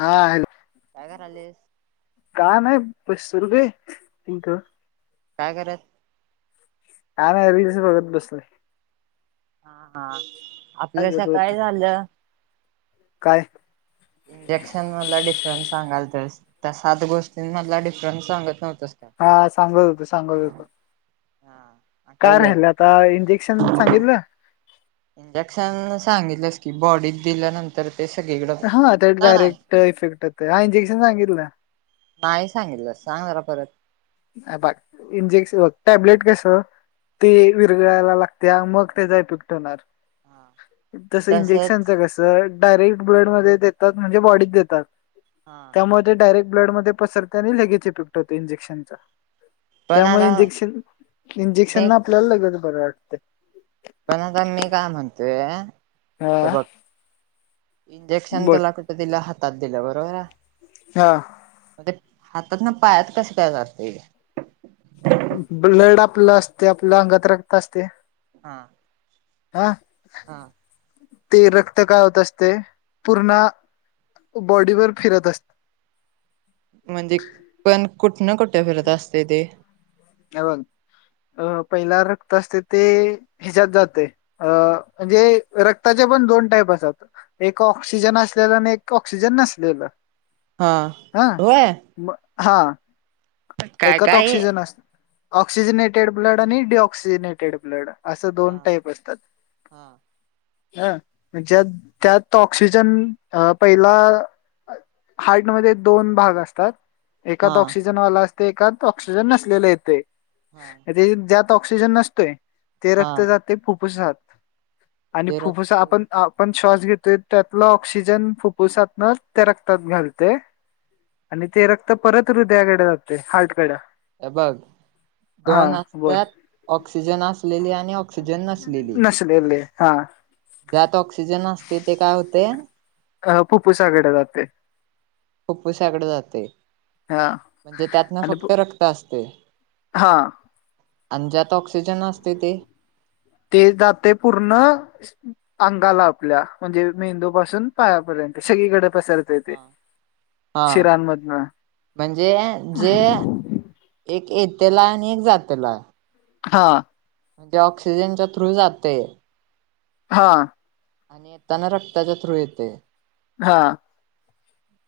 हां हॅलो. काय करालेस? काय नाय बस सुरग तिंक काय कर काय नाय रिल्स बघत बसलोय. हां हां काय आपल करत होत सकाळी झालं. काय? इंजेक्शन मधला डिफरन्स सांगाल तस, त्या सात गोष्टींमधला डिफरन्स सांगत नव्हतस. का हा सांगत होतो सांगत होतो. हां. काय राहिलं आता इंजेक्शन सांगितलं. इंजेक्शन सांगितलंस की बॉडीत दिल्यानंत तर ते सग हा त्यात डायरेक्ट इफेक्ट येत आय इंजेक्शन सांगितलं? नाय सांगितलं सांग र परत. अ बघ इंजेक्शन ब टॅब्लेट कसं ते विरगळायला लागतया मग त्येचा इफक्ट होणार. तसं इंजेक्शनच तसच कस तर डायरेक्ट ब्लड मध्ये देतात म्हणजे बॉडीत देतात. हा ते डायरेक्ट ब्लडमध्ये पसरते आणि लगेचे ईफेक्ट होते इंजेक्शनचा. पण त्यामुळे आता इंजेक्शन इंजेक्शन मी न आपल्याला लगेच बरं वाटते. पण आता मी काय म्हणतोय. तर आ. बघ इंजेक्शन तुला कुठ दिलं हातात दिलं बरोबर आहे. हा. म ते हातात न पायात कस काय जाते? ब्लड आपलं असतंय आपल्या अंगात रक्त असतंय हा. आं. हां. ते रक्त काय होत असतय पूर्ण बॉडीवर फिरत अस म्हणजे पण कुठन कुठे फिरत असते ते? हे बघ अ पहिला रक्त असते ते हेच्यात जाते. अ म्हणजे रक्ताचे पण दोन टाईप असतात. एक ऑक्सिजन असलेलं अन एक ऑक्सिजन नसलेलं. हां हा होय! म, हा. काय एकत काय? ऑक्सिजन अस ऑक्सिजिनेटेड ब्लड. आणि डी ऑक्सिजिनेटेड ब्लड. असं हा दोन टाईप असतात. हा. ह. म्हणजे त्यात तो ऑक्सिजन पहिला हार्टमध्ये दोन भाग असतात हा एकात ऑक्सिजन वाला असतंय. ऐकात ऑक्सिजन नसलेलं येतंय. हा म्हणजे ज्यात ऑक्सिजन नसतोय. ते रक्त हा जातंय फुफुसात. आणि ते फुफ्फुस रक्त आपण आपण श्वास घेतोय. त्यातला ऑक्सिजन फुफुसातन त्या रक्तात घालतंय. आणि ते रक्त परत हृदयाकड जातंय. हार्टकड. हे बघ दोन बोल असत्यात. ऑक्सिजन असलेली आणि ऑक्सिजन नसलेली. लेले हा. ज्यात ऑक्सिजन असत्या, ते काय होते. अ फुफुसाकडे जाते. फुफुसाकडं जाते. हा म्हणजे त्यात ना फक्त रक्त असतंय. हां. अन ज्यात ऑक्सिजन असतंय ते. ते जातंय पूर्ण, स अंगाला आपल्या. म्हणजे मेंदू पासून पायापर्यंत सगळीकडे पसर हा, हां. म्हणजे जे एक येतेला. आणि एक जातेला. हा. म्हणजे ऑक्सिजनच्या थ्रू जातंय. हां. आणि येताना रक्ताच्या थ्रू येतंय. हां.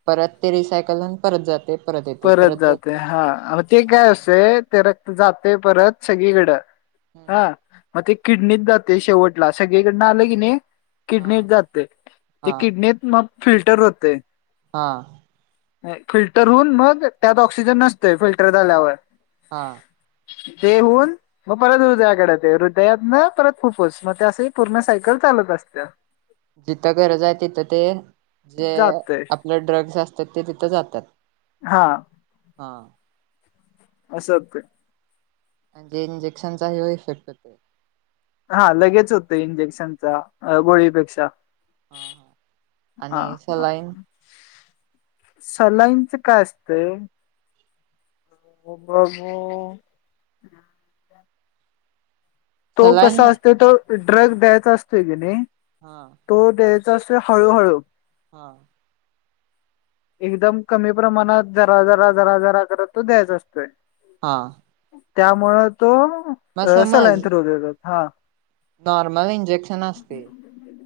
परत ते रिसायकल होऊन परत जातंय. परत जातंय. हा मग ते हा काय हा असतय. ते रक्त जातंय परत सगळीकडं. हम्म हा. म ते किडनीत जातंय शेवटला. सगळीकडन आलं की नाही हा किडनीत जातंय. ते हा किडनीत मग फिल्टर होतंय. हा. नाही. फिल्टर होऊन मग, त्यात ऑक्सिजन नसतय फिल्टर झाल्यावर. हा. ते हून म परत हृदयाकड येते. हृदयातन परत फुफुस. मग ते अस पूर्ण सायकल चालत असतेंया. जिथं गरज आहे तिथं ते, जे जातय आपलं ड्रग्स असतात. ते तिथं जातात. हा. हां. असंत ते. म्हणजे इंजेक्शनचा जेवव इफेक्ट होतंय. हा लगेच होते. इंजेक्शनचा गोळीपेक्षा. हा हा हा, आणि हा. सलाईन सलाईंच काय असतंय. हो [unintelligible] बू तो कसा सलाईन असतोय. तो ड्रग द्यायचा असतोय कीनी हा. तो देत असते हळूहळू. हा. एकदम कमी प्रमाणात. जरा, जरा, जरा, जरा करत तो द्यायच असतोय. हा. त्यामुळं तो, मग अ समज सलाईन चढवलेल हा. नॉर्मल इंजेक्शन असतय,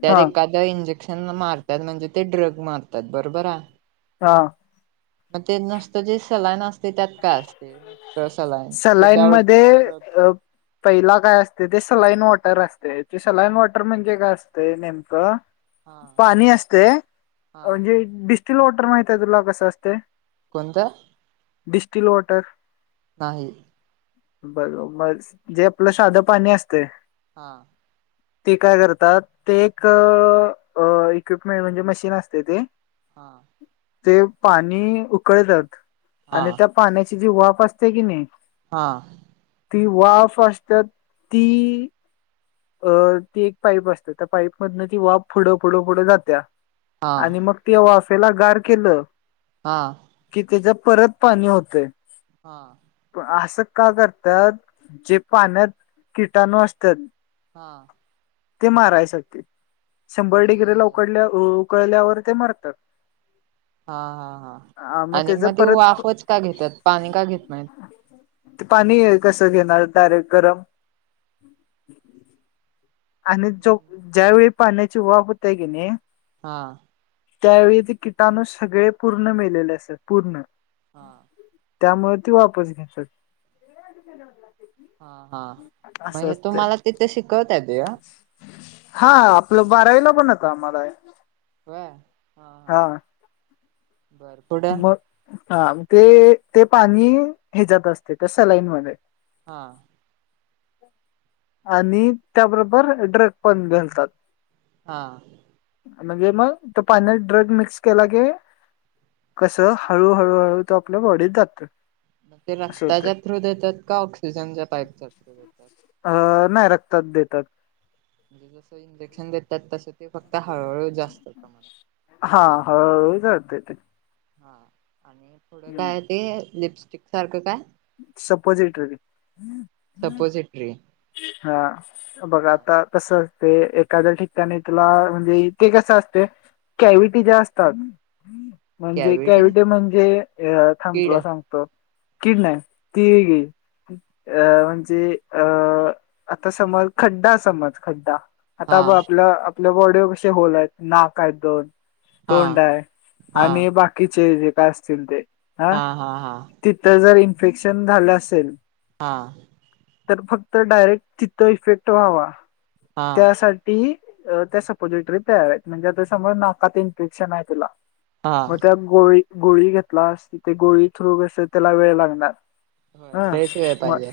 त्यात हा एकात त्या इंजेक्शन मारतात म्हणजे ते ड्रग मारतात बरोबर आहे. हा. म ते नसतं जे सलाईन असतय त्यात काय असतय. त संलाईन. सलाईनमध्ये, अप पहिला काय असतय ते सलाईन वॉटर असतय ते सलाईन वॉटर म्हणजे काय असत नेमकं? हा पाणी असतय, हा म्हणजे डिस्टिल वॉटर माहिते आहे तुला कसं असतय. कोणत? Distil water. नाही. बर म, जे आपलं साधं पाणी असतय. हां. ते काय करतात. ते एक, अ इक्विपमेंट म्हणजे मशीन असतय ते. हा. ते पाणी उकळत्यात, हा आणि त्या पाण्याची जी वाफ असतय कि नाही. हा. ती वाफ असतात, ती. अ ती एक पाईप असतया त्या पाईप मधन ती वाफ पुढं पुढं पुढं जात्या. हा आणि मग ते वाफेला गार केलं हा. कि त्याज परत पाणी होतंय. हा. असं का कत्यात, जे पाण्यात, किटाणू असत्यात. हा. ते मारायसाठी, शंभर म्हणजे डिग्रीला उकडल्या उकळल्यावर ते मारतात. हा हा हा, आणि म ते परत वाफच का घेतात पाणी का घेत नाहीत? ते पाणी कसं घेणार डायरेक्ट गरम. आणि जो, ज्यावेेळी पाण्याची वाफ होत्याया की नाही. हां. त्यावेळी ते किटाणू सगळे पूर्ण मेलेले असत्यात, पूर्ण. हां. त्यामुळे ती वाफच घेतात. हा हा, म असं हे असते तुम्हाला तिथ शिकवत्यात हे. हा आपलं बारावीला पण होतं आम्हाला हे. होय. हा. बरं. म, हा म ते ते पाणी ह्याच्यात असतय त्या सलाईनमध्ये. हा. आणि त्याबरोबर ड्रग पण घालतात. हा. म्हणजे म त पाण्यात ड्रग मिक्स केला की. कसं हळूहळूहळू तो आपल्या बॉडीत जातोय. ग ते रक्ताच्या थ्रू देतात का ऑक्सिजनच्या पाईप च्या थ्रू देतात. अ नाही रक्तात देतात. म्हणजे जसं इंजेक्शन देतात तसं ते फक्त हळूहळू जास्त प्रमाणात. हा हळूहळू गळतय ते. हा आणि पुढं काय ते लिपस्टिक सारखं काय? सपोजिटरली सपोजिटरी हा बघ हा आता कसं असते एखाद्या ठिकाणी तुला म्हणजे ते कसं असतयं. कॅव्हिटी ज्या असतात. म्हणजे कॅविटी कॅव्हिटी म्हणजे थांब किड तुला सांगतो किड नाही ती अ म्हणजे अ आता समज खड्डा समज खड्डा आता हा ब आपल्या आपल्या बॉडीविषयी बोलायचं नाक आहेत दोन हा तोंड आहे हा आणि बाकीचे जे काय असतील ते हा हा हा तिथं जर इन्फेक्शन झालं असेल. हा तर फक्त डायरेक्ट तिथ इफेक्ट व्हावा हा त्यासाठी ती त्या सपोजिटरी तयार आहेत, म्हणजे आता समज नाकात इन्फेक्शन आहे तुला हा मग त्या गोळी गोळी घेतला अस ते गोळी थ्रू कस त्याला वेळ लागणार. होय हा लईच वेळ म पाहिजे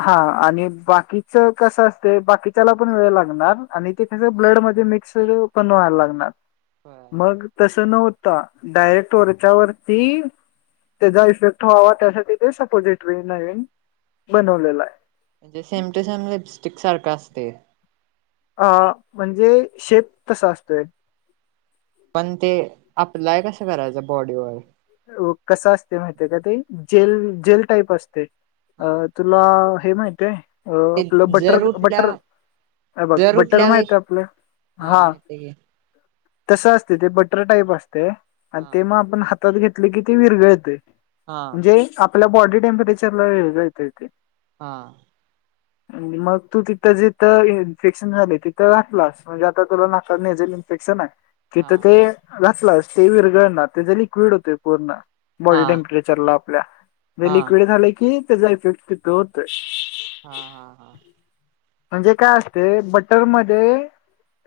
हा आणि बाकीच कसं असतंय बाकीच्याला पण वेळ लागणार आणि ते ब्लड मध्ये मिक्स पण व्हायला लागणार होय मग तसं नवता डायरेक्ट वरच्यावरती त्याचा इफेक्ट व्हावा त्यासाठी ते सपोजिट थ्री नाईन बनवलेला हाय. म्हणजे सेम टू सेम लिपस्टिक सारखं असतंय. अ म्हणजे शेप तसा असतोय. पण ते अप्लाय कसं करायचं बॉडीवर? कसं असतंय माहित आहे का ते जेल जेल टाईप असतंय. हा आपला हे माहित आहे ते आपलं बटर जर बटर उठल्या हे बघ जर बटर उठल्या वेळी माहित आहे हा आपलं माहिती आहे की तसं असतंय ते बटर टाईप असतंय आणि हा ते मग आपण खात हातात घेतलं की ते विरघळतंय हा म्हणजे आपल्या बॉडी टेम्परेचरला विरगळ येतंय ते हां मग तू तिथं जिथं इन्फेक्शन झाले तिथं घातलास. म्हणजे आता तुला नाकात नेझल इन्फेक्शन हाय. हा तिथं ते घातलास ते विरघळणार त्याच लिक्विड होतयं पूर्ण बॉडी हा टेम्परे चर ला आपल्या ते हा हा लिक्विड झालं की त्याचा इफेक्ट [unintelligible] हा हा म्हणजे काय असते बटर मध्ये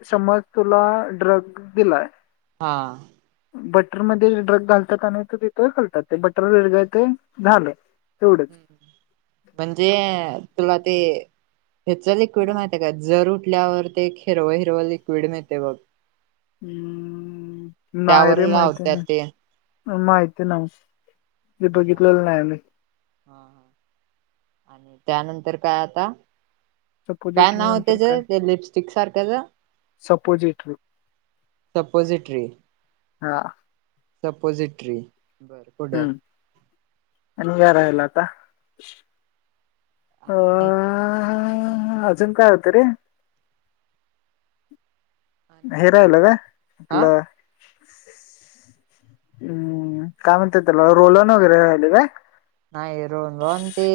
समज तुला ड्रग दिलाय. हा बटर मध्ये ड्रक घालतात आणि त तिथं घालतात ते बटर विरघळंतंय झालंय तेवढंच हम्म. म्हणजे तुला ते ह्याच लिक्विड माहितय का जर उठल्यावर ते एक हिरवं हिरवं लिक्विड मिळतंय बघ हम् नाही त्यावर रे माहिती लावत्यात ते नाय माहिती नाय. आणि त्यानंतर काय आता काय सपोजिटरी नाव नंतर त्याज काय ते लिपस्टिक सारख्याचं सपोजिटरी सपोझिटरी हा सपोजिटरी बरं हम्म आणि काय राहिलं आता अ आणि अ अजून काय होतं रे? हे आणि राहिलं काय हा आपलं हम्म काय म्हणतय त्याला रोलन वगैरे राहिलं काय? नाही रोहुन रोहुन ते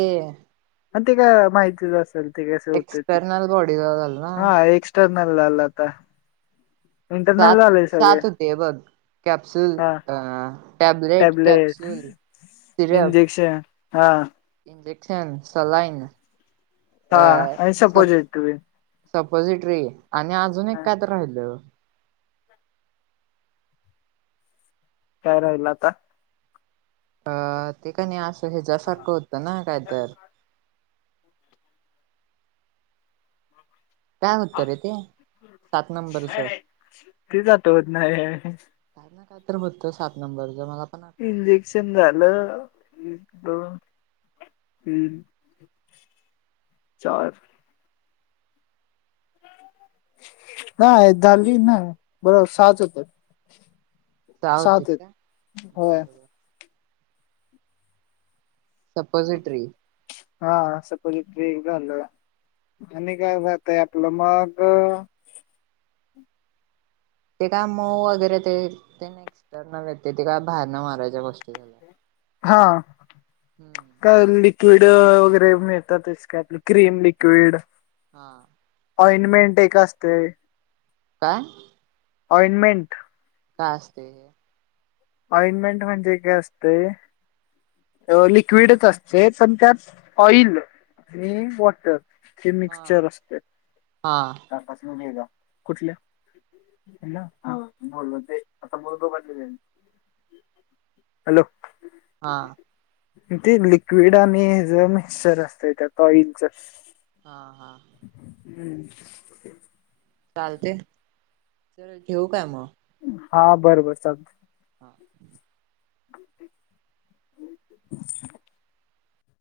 हा ते काय माहितीच असल. ते कसे होते ते. एक्सटर्नल बॉडी ला झालं ना हा एक इनललता [unintelligible] सात सात होते हे बघ. कॅप्स्युल हा अ टॅब्लेट टॅबलेट, कॅप्सुल. इंजेक्शन हा. इंजेक्शन सलाइन हा अ आणि सब सपोजिट तुम्ही [unintelligible] सपोजिट्री आणि अजून एक काय तरी राहिलं. काय राहिल आता. अ ते का नाही असं ह्याच्या सारखं होतं ना. कायतर. काय होत्तरे ते. सात नंबरच. तेच आठवत नाही काय ना काय तर बघतो सात नंबर ज मला पण आठव ना इंजेक्शन झालं. एक, दोन. हम्म. चार. नाय झाली नाय बरोबर साहाच होते. सहा होते सातेत का होय. बर बर सपोजीट्री. हा सपोजीट्री एक झाल. आणि काय वायफाय आपलं मग ते काय मऊ वगैरे ते. ते नही का सरनाभेटते ते. ते काय बाहेर न मागवायचे, लई मस्त झाला. हम्म. का लिक्विड वगैरे मिळतातच. काय आपलं क्रीम लिक्विड. हा. ऑइंनटमेंट एक असते. काय? ओंइंटमेंट. काय असतेय. अइंमेंट म्हणजे काय असतंय. लिक्विडच असते. पण त्यात ऑइल आणि वॉटर. ते हा मिक्चर असते. हा कुठल्या? हॅलो. हा. ते लिक्विड आणि ह ज मिक्चर असतं त्यात. ऑइलच. हा हा. हम्म. चालतेय. र ठेऊ काय म. हा. बरबर चालतय. हां. [unintelligible]